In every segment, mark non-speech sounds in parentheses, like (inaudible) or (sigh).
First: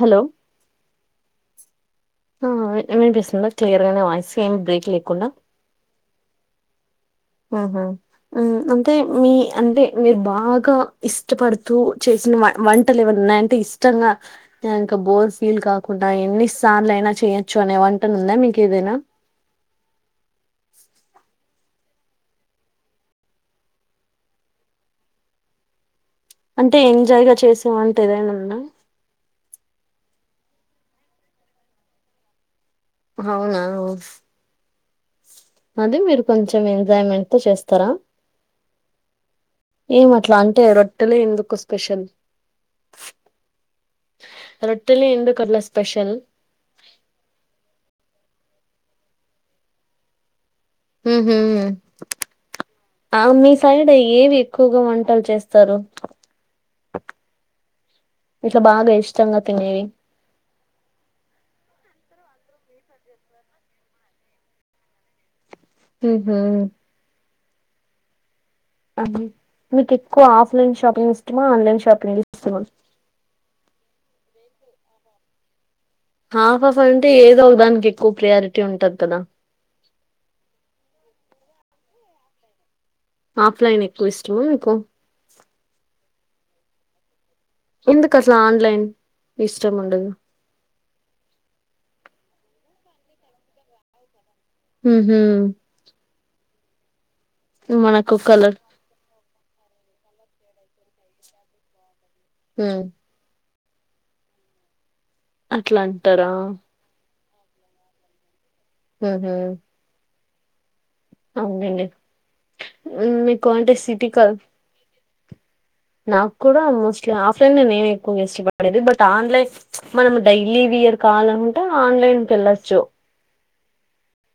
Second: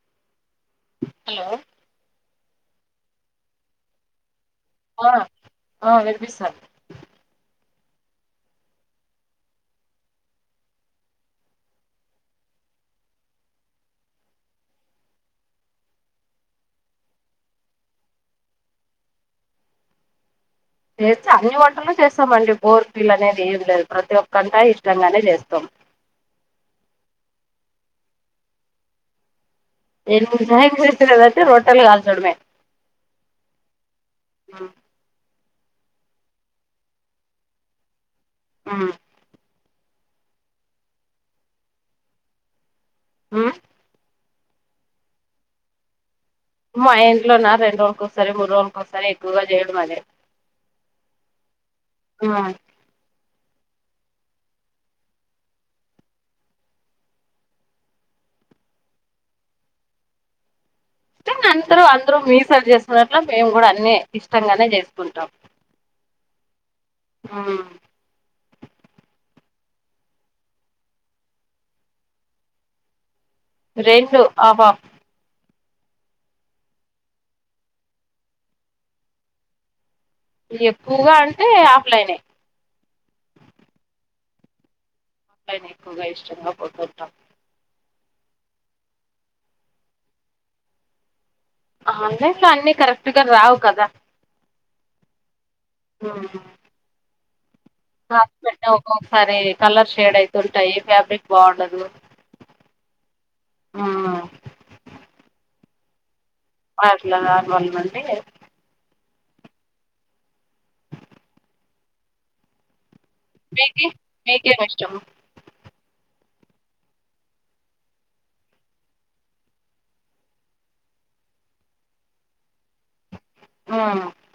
Hello hello ఆ ఏ ఏనిపిస్తుందా క్లియర్ గా నా వాయిస్ ఏమ్ బ్రేక్ ఆ ట్లేకుండా ఆ వినిపిస్తాంది అవునా మ్మ్ అంటే మీ అంటే మీరు బాగా ఇష్టపడుతూ చేసినవ వంటలు ఏవన్నా ఉన్నాయం టే ఇష్టంగా నేఇంకా బోర్ ఫీల్ కాకుండా ఎన్ని సార్లు అయినా చేయొచ్చు అనే వంటను ఉందా మీకు ఏదైనా చేస్తే అన్నీ వంటలు చేస్తామండి బోర్ ఫీల్ అనేది ఏం లేదు. ప్రతి ఒక్కంటాయ్ ఇష్టంగానే చేస్తాం అంటే ఎంజాయ్ గా చేసే వంటే ఏదైన ఉంద నేను ఎంజాయ్మెంట్ గా కాబట్టి రొట్టల్ కాల్చడమే అహా అవునా అదే మీరు కొంచెం ఎంజాయ్మెంట్ తో చేస్తారా ఆ ఏం అట్లా అంటే రొట్టెలే ఎందుకు స్పెషల్ ఆ రొట్టెలె ఎందుకర్లా స్పెషల్ మో మా ఇంట్లో ఉన్న రెండు రోజులకోసారి, మూడు రోజులకోసారి ఎక్కువగా చేయడం అదే ఉహుహ్మ్ ఉమ్ ఆవ్ మీ సైడ్ ఏవి ఎక్కువగా వంటలు చేస్తారు. ఇట్లా బాగా ఇష్టంగా తినేవి అంటే అందరూ అందరూ మీ సైలు చేసుకున్నట్లే మేము కూడా అన్నే ఇష్టంగానే చేసుకుంటాం ఉహుహ్మ్ అవునా అమ్మీ మీకి ఎక్కువగా ఆఫ్లైన్ షాపింగ్ ఇష్టమా ఆన్లైన్ షాపింగ్ ఇష్టమా రెండు హాఫ్ హాఫ్ హాఫ్ హాఫ్ అంటే ఏదో ఒక దానికి ఎక్కువ ప్రియారిటీ ఉంటది కదా ఇది ఎక్కువగా అంటే ఆఫ్లైనే ఆఫ్లైన్ ఎక్కువ ఇష్టమా మీకు టైం ఎక్కువగా ఇష్టంగా కొంటుంటామ్ ఎందుకు అసలు ఆన్లైన్ ఇష్టం ఉండదు ఆన్లైన్ లో అన్నీ కరెక్ట్ గా రావు కదా ఉహుహ్మ్ నవునా మనకు క్లాత్ కలర్ పెట్టే ఒక్కొక్కసారి కలర్ షేడ్ అయితుంటాయి ఫ్యాబ్రిక్ బావుండదు. హ్మ్ ఆ అట్లా అంటారా అట్లా నార్మల్ వి మంటే సరే అవునండె మీకు అంటే సిటీ క చెమ్ నాకు కూడా మోస్ట్లీ ఆఫ్లైన్ లో నేను ఎక్కువగా ఇష్టపడేది. బట్ ఆన్లైప్ మనం డైలీ వియర్ కావాలంటే ఆన్లైన్కిళ్ళొచ్చు. ఆ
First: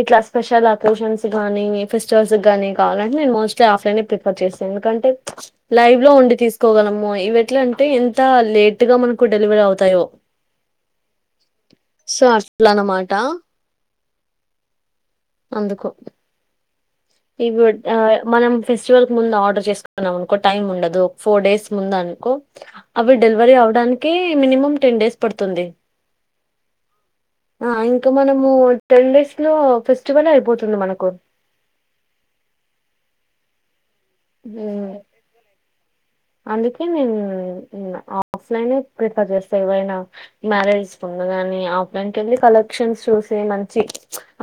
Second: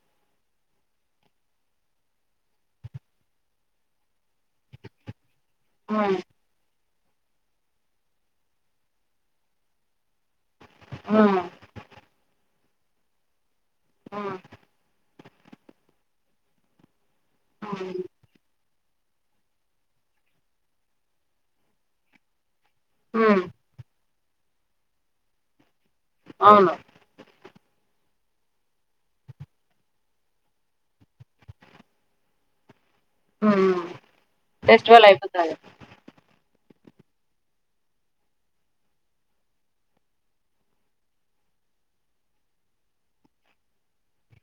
ఇట్ల స్పెషల్ అకేషన్స్ గానీ ఫెస్టివల్స్ గానీ కావాలంటే మోస్ట్లీ ఆఫ్లైనే ప్రి (unintelligible) ఎందుకంటే లైవ్ లో మ్మ్ ఉండి తీస్ కోగలము ఇవి ఎట్ల అంటే ఎంత లేట్గా మనకు డెలివరీ అవుతాయో. ఆ సో అట్ల అన్నమాట. ఆ అందుకు ఇగుడ్ మ్మ్ ఆ మనం ఫెస్టివల్కి ముందు ఆర్డర్ చేసుకున్నాం అనుకో టైమ్ ఉండదు. ఒక ఫోర్ డేస్ ముందు అనుకో అవి మ్మ్ డెలివరీ అవ్వడానికే మినిమం టెన్ డేస్ పడుతుంది. అ ఆ ఇంక మనము టెన్ డేస్ లో ఫెస్టివలే అయిపోతుంది మనకు. ఆ (unintelligible) అందుకే మేము ఆఫ్లైనే ప్రిఫర్ చేస్తా ఎవైన మ్యారేజ్ ముందు గాని ఆఫ్లైన్ కెళ్ళి కలెక్షన్స్ చూసి మంచి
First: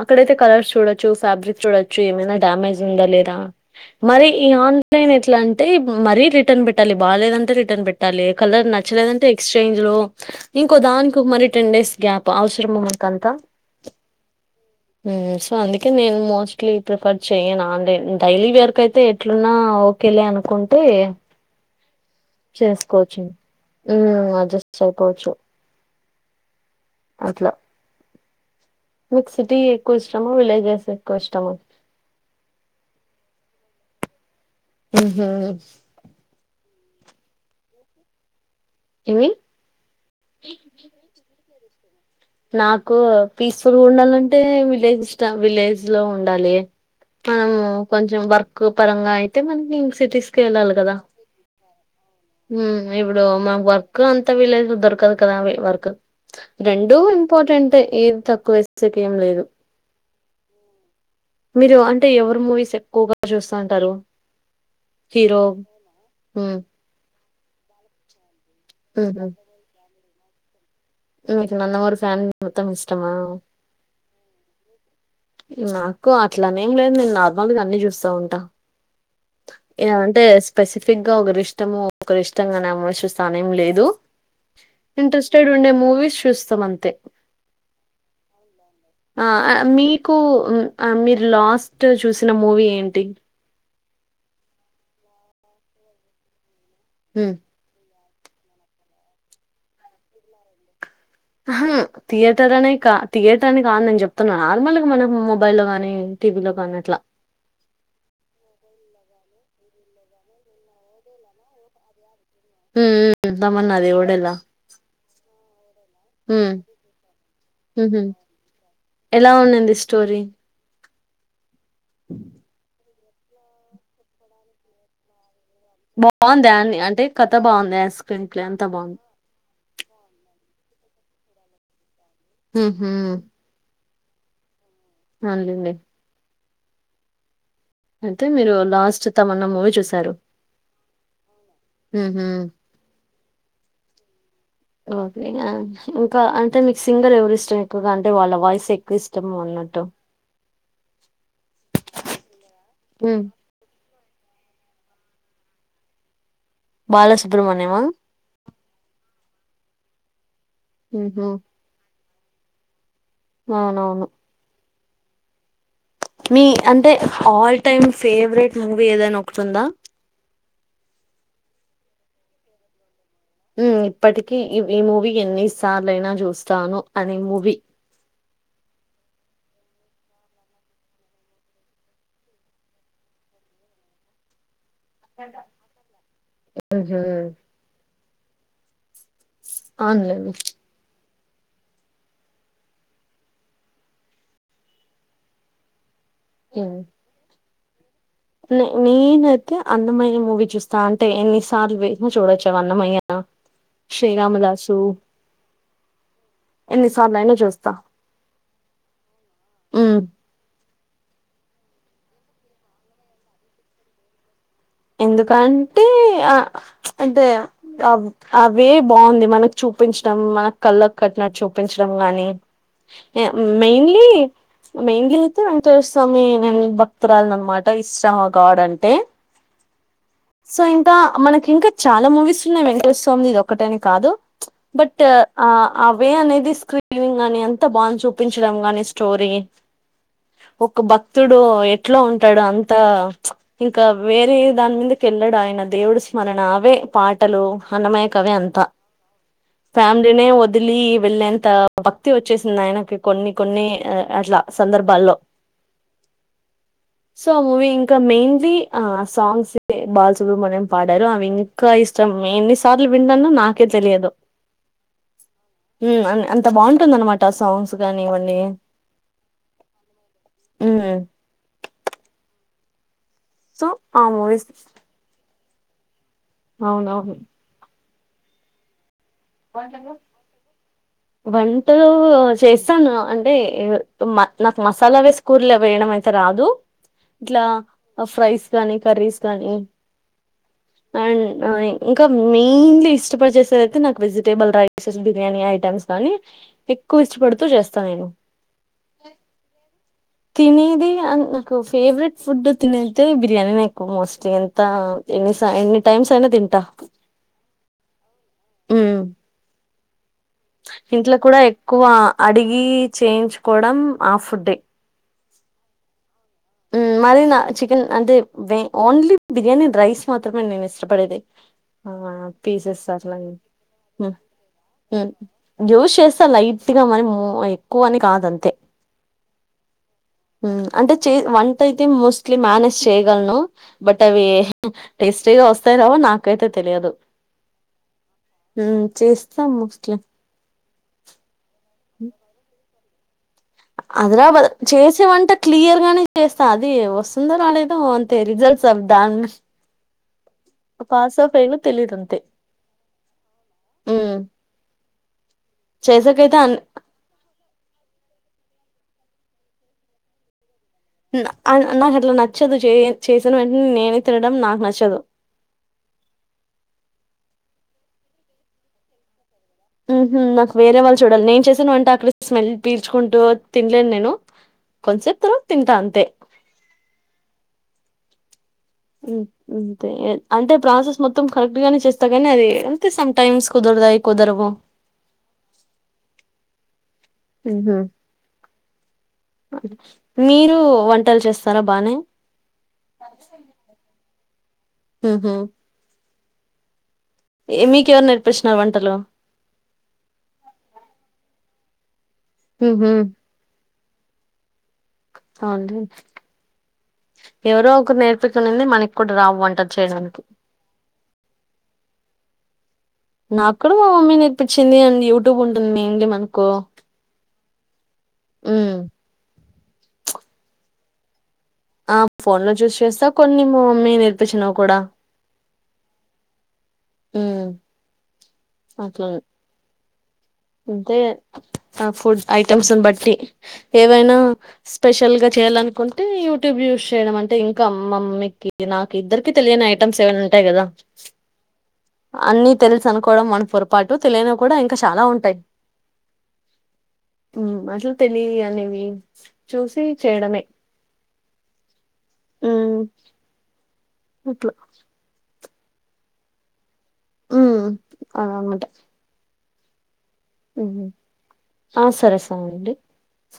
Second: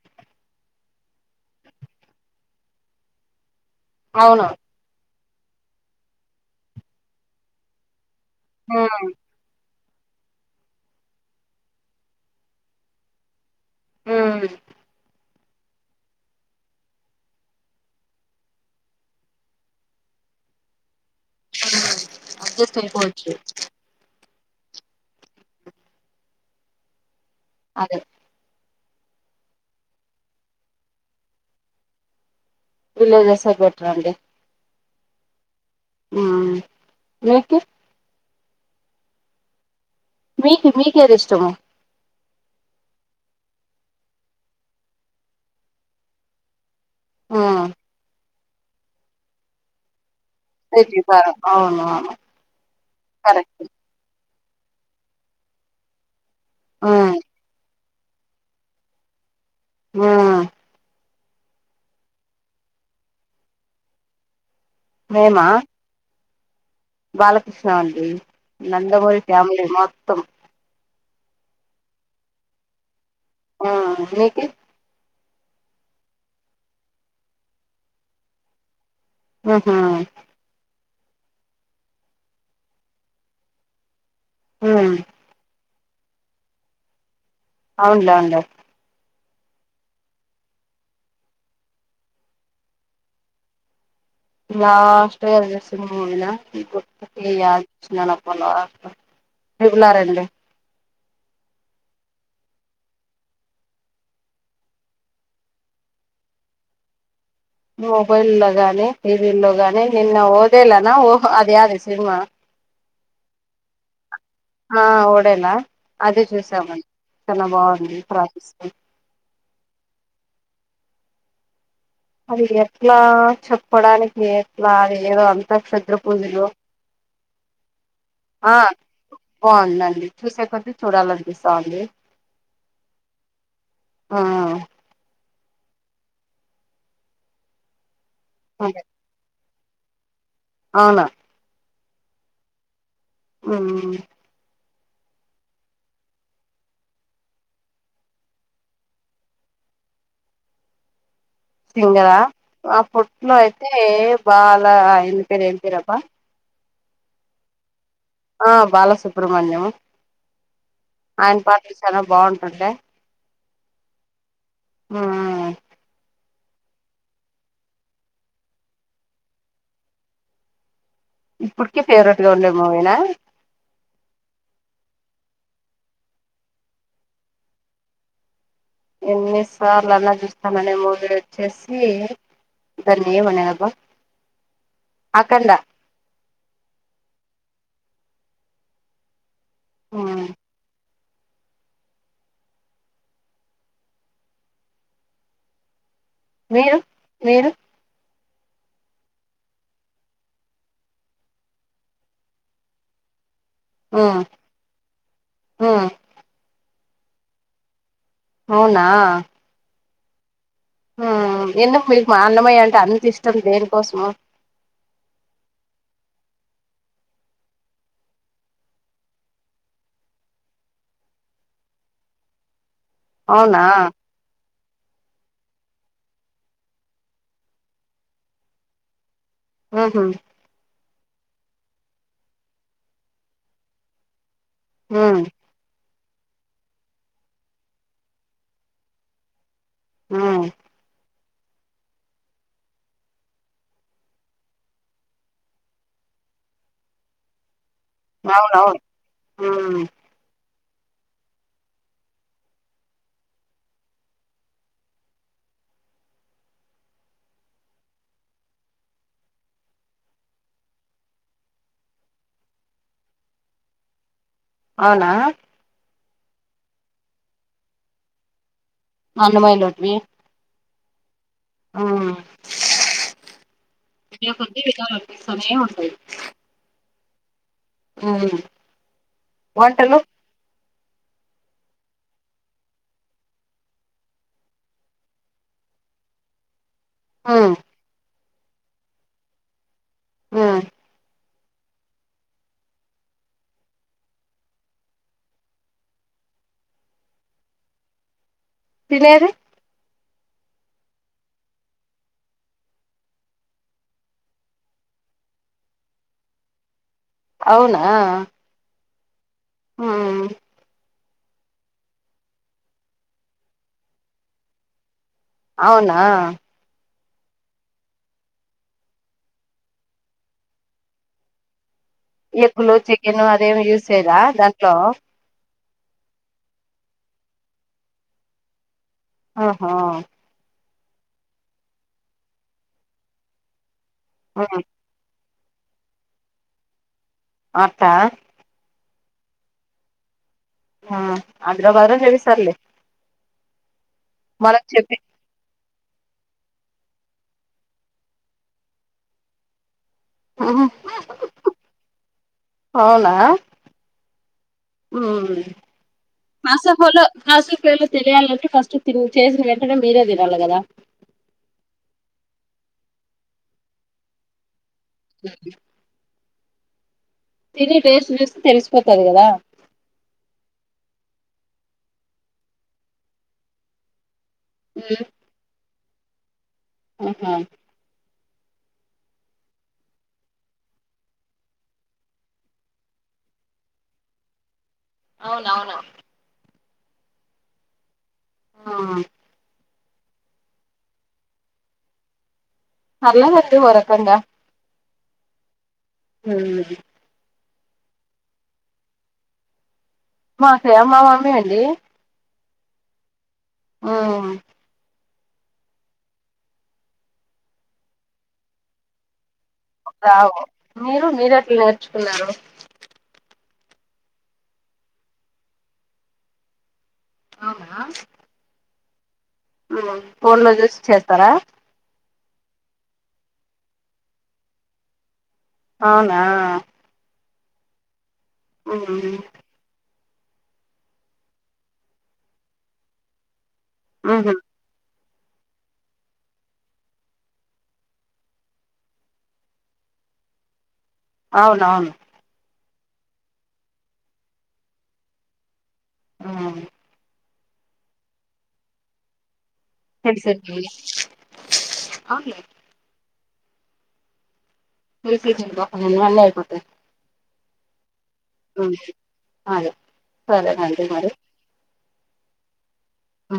అక్కడైతే కలర్స్ చూడొచ్చు ఫ్యాబ్రిక్ చూడొచ్చు ఏమైన డ్యామేజ్ ఉందా లేదా మరి అవును ఈ ఆన్లైన్ ఎట్ల అంటే మరి రిటర్న్ పెట్టాలి బాగాలేదంటే రిటర్న్ పెట్ కలర్ మ్మ్ నచ్చలేదంటే ఎక్స్చేంజ్ లో ఇంకో దానికి మరి టెన్ డేస్ గ్యాప్ అవసరం మనకంతా హు సో అందుకే నేను మోస్ట్లీ ప్రిఫర్ చెయ్యను ఆన్లైన్ డైలీ వేర్ కయితే ఎట్లున్నా ఒకేలే అనుకుంటే ఆ చేసుకోవచ్చు హమ్ అడ్జస్ట్ అయిపోచ్చు అట్ల అ మీకు సిటీ ఎక్కువ ఇష్టమ విలేజెస్ ఎక్కువ ఇష్టమ. విలేజసే బెటరండి ఉహు ఆ నీకి ఏమి మీకు మీకేది ఇష్టము నాకు పీస్ఫుల్గ ఉండాలంటే విలేజ్ ఇష్టం విలేజ్ లో ఉండాలి. మనము మ్మ్ కొంచెం వర్క్ పరంగ అయితే మనకి సిటీస్ కి వెళ్ళాలి కదా (unintelligible) అవునవును ఇప్పుడు మా వర్క్ అంతా విలేజ్లో దొరకదు కదా వర్క్ రెండూ మ్మ్ ఇంపార్టెంటె ఏది తక్కువ వేసకి ఏం లేదు ఆ మీరు అంటే ఎవరు మూవీస్ ఎక్కువగా చూస్త ఉంటారు హీరో. మేమా హు బాలకృష్ణ అండి నందమూరి మ్మ్ ఫ్యామిలీ మొత్తం మీకు నందమూరి ఫ్యామిలీ మొత్తం ఇష్టమ ఆ మీకి నాకు అట్లనేం లేదు నేన్ నార్మల్గా అన్ని చూస్తా ఉంటా మ్హూ య అంటే స్పెసిఫిక్ గా ఒకర్ ఇష్టము ఒకర్ ఇష్టంగానే ఆమోచిస్తానేం లేదు మ్మ్ ఇంట్రెస్ట్ టేడ్ ఉండే మూవీస్ చూస్తాం అంతే అవునులే అవునులే ఆ అ మీకూ మీరు లాస్ట్ చూసిన మూవీ ఏంటి లాస్ట్ గా చుసిన మూవీ నా గుర్తుకులే హ్మ్. యర్ చుసినబ్బా లాస్ట్ ఏంటి నారాయణది ఆ హా థియేటర్లనే క థియేటర్ అని కాదు నేను చెప్తున్నా నార్మల్గా మనం మొబైల్లో కానీ టీవీలో కానీ అట్లా మొబైల్ లో గానీ టీ విల్లో గానీ నిన్న ఓదేలనా ఓహ అదేయది సినిమా హ్మ్. హ్మ్. 'తమన్నా దేవుడెల' ఆ ఓడేలా అది హ్మ్. చూసామం చాలా బావుంది హుహు. ప్రతిస్తూ ఎలా ఉందండి స్టోరీ అది ఎట్లా చెప్పడానికి ఎట్లా అది ఏదో అం బాగుందా అని అంటే కథ బాగుంద స్క్రీన్ ప్లే అంతా బాగుం బావుందండి చూసే కొద్ది చూడాలనిపిస్తంది మ్ హూ ఆ అన్లెండీ అయితే మీరు లాస్ట్ తమన్నా మూవీ చూసారు ఆవును మ్ హు మ్ ఓకే నా ఇంకా అంటే మీకు సింగర్ ఎవర్ ఇష్టం ఎక్కువగా అంటే వాళ్ల వాయిస్ ఎక్ క్కువ ఇష్టమన్నట్టు (inaudible) సింగరా ఉమ్ అపుట్లో అయితే బాలా ఇన్ పేరు ఏం పేరబ్బ బాలసుబ్రమణ్యం ఆ ఆ బాలసుబ్ర్మణ్యము ఉహు ఆయన పాటలు చానా బాగుంటుండే అవునవును ఆ అ మీ అంటే అల్ల్టైమ్ ఫేవరెట్ మూవీ ఏదైనా ఒకటుందా ఇప్పట్కి ఫేవరెట్ గా ఉండే మూవీనా మ్ ఇప్పటికి ఈ మూవీ ఎన్ని సార్లైన చూస్తాను అనే మూవీ ఎన్ని సార్లు అన్నా చూస్తాననే మూవీ వచ్చేసి దన్ని ఏమలబ్బా మ్ హు ఉమ్ ఆన్లెండి మీరు మీరు నీనైతే అన్నమయ్య మూవీ చూస్తా అంటే ఎన్నిసార్లు వేసినా చూడొచ్చు అన్నమయ్య శ్రీ ఉమ్ రామదాసు ఉమ్ ఎన్నిసార్లయినా చూస్తా ఆవునా మ్ హు ఎందుకు మిక్ మా అన్నమయ్య అంటే అంత ఇష్టం దేనికోసం ఎందుకంటే ఆ అంటే (unintelligible) అవి బావుంది మనకు చూపించటం మనకు కళ్లకు కట్టినట్టు చూపించడం గాని అవునా మెయిన్లీ (unintelligible) వెంకటేశ్వ స్వామి నం భక్తురాల అనమాట ఇష్ట గాడ్ అంటే హహ సో ఇంక మనకి ఇంకా చాల మూవీస్ ఉన్నాయి వెంకటేశ స్వామి ఇది ఒకటేని కాదు బట్ ఉమ్ ఆ అవే అనేది స్క్రీని గాని అంత బంధి చూపించడం గాని స్టోరీ ఉమ్ ఒక బ క్తుడు ఎట్ల ఉంటాడు అంత ఇంకా వేరే దాని మింద కేళ్ళడు ఆయన దేవుడు స్మరణ అవే పాటలు అన్నమ (unintelligible) కవే అంత అవునవును ఫ్యా ఉమ్ ఫ్యాలినే వదిలి వెళ్ళంత భక్తి వచ్చేసింది ఆయనకి కొన్ని కొన్ని అట్లా సందర్భాల్లో సో ఆ మూవీ ఇంక మెయిన్లీ ఆ సాంగ్స్ బాలసుుబ్రహ్మణ్యం పాడారు అవి ఇంక ఇష్టం ఎన్నిసార్లు విన్నాను నాకే తెలియదు అవునా అంత బాగుంటుంది అనమాట సాంగ్స్ కానీ ఇవన్నీ అన్నమయలోటివి హు సో, ఆ మూవీస్ (unintelligible) అవునవును ఉ వంటలు చేస్తాను అంటే నాకు మసాల వేసు కూర్ల వేయడం అయితే రాదు ఇట్లా ఉమ్ ఫ్రైస్ కానీ కర్రీస్ గానీ ఉమ్ అం ఇంకా మెయిన్లీ ఇష్టపడి చేసేది (unintelligible) నా వెజిటేబుల్ రైసెస్ బిర్యానీ ఐటెమ్స్ గాని ఎక్కువ ఇష్టపడుతూ చేస్తాను నేను (unintelligible) తినేది నాకు ఫేవరెట్ ఫుడ్ తినేది బిర్యానీ నాకు మోస్ట్లీ ఎ (unintelligible) ఎన్ని టైమ్స్ అయినా తింట అవునా ఉ ఆ ఇంట్లో కూడ ఎక్కువ అడిగి చేయించుకోడం ఆ ఫుడ్డే అవునా మరి నా చికెన్ అంటే ఓన్లీ బిర్యానీ రైస్ మాత్రమే నేను ఇష్టపడేది ఆ పీసెస్ (unintelligible) అట్లా చికెన్ అదే ఏమి యూస్ మ్మ్ చేయర దాంట్లో మ్మ్ యూస్ చేస్తే లైట్గ మరి మో ఎక్కువని కాదంతే ఆహ అంటే చే వంటయితే మోస్ట్లీ మేనేజ్ చేయగలను బట్ అవీ ఉమ్ టేస్టీగ వస్తాయో రావో నాకైతే తెలియదు అట్ట మ్ చేస్త మోస్ట్లి ఆ (unintelligible) ఆదిర భద్ చెప్పి చేసే వంట క్లియర్ గానే చేస్తా అది వస్తుందో రాలేదో అంతే రిజల్ట్స్ అ దాని ఉహు పాసో ఫైల్ లో తెలియదు అంతే మ్ మ్ పాసో ఫైలో పసో పేలో తెలియాలంటే ఫస్ట్ తిన్ చేసిన వెంటనే మీరే తినాలి కదా న్ ఆ నాకు అట్లా నచ్చదు చే చేసిన వెంటనే నేనే తినడం నాకు నచ్చదు (unintelligible) తినే టేస్ట్ చూస్తే తెలిసిపోతది కదా మ్ హు నాకు వేరే వాళ్ళు చూడాలి నేను చేసిన వంట అక్కడ స్మెల్ పీల్చుకుంటూ తినలేను నేను ఉమ్ కొంచసెప్ తరవాత తింటా అంతే ఆహా మ్ అంతే అంటే ప్రాసెస్ మొత్తం కరెక్ట్ గానే చేస్తా కానీ అది అంతే సమ్ టైమ్స్ కుదురతాయి కుదరవు అవునవును మ్ హు ఆ మీరు వంటలు చేస్తారా బానె పర్లేదండి ఓ రకంగా మ్ హు మ్ ఏ మీకెవరు నేర్పిచ్చినారు వంటలు మాక మా మమ్మీ అండి మ్ హు మ్ అవండి ఎవరో ఒకరు నేర్పిస్తెది మనకి కూడా రావు వంటలు చేయడానికి రావు మీరు మీరు ఎట్లా నేర్చుకున్నారు నా కూడా మా మమ్మీ నేర్పించింది అండ్ యూట్యూబ్ ఉంటుంది ఇంగ మనకు అవున మ్ మ్ ఫోన్లో చూసి చెత్తారా ఆ ఫోన్ లో చూస్ చేస్తా కొన్ని మా మమ్మీ నేర్పించినావి కూడా అవునా మ్ మ్ అంటే ఆ ఫుడ్ ఐటమ్స్ని బట్టి ఏవైనా ఉహు స్పెషల్ గా చేయాలనుకుంటే యూట్యూబ్ యూస్ చేయడం అంటే ఇంకా మమ్మీకి నాకు ఇద్దరికి తెలియని ఐటమ్స్ ఏవైనా ఉంటాయి కదా అవునవును అన్నీ తెలుసు అనుకోవడం మన పొరపాటు తెలియనవి కూడా ఇంకా చాలా ఉంటాయి ఆ మ్ అసలు తెలియన్యి అనేవి చూసి చేయడమే తెలుసండి అవునులే మ్ అట్ల (unintelligible) అన్ని అయిపోతాయి మ్ మ్ హు అదే సరెనండి ఉమ్ మరి ఆ సరే సరే అండి ఆ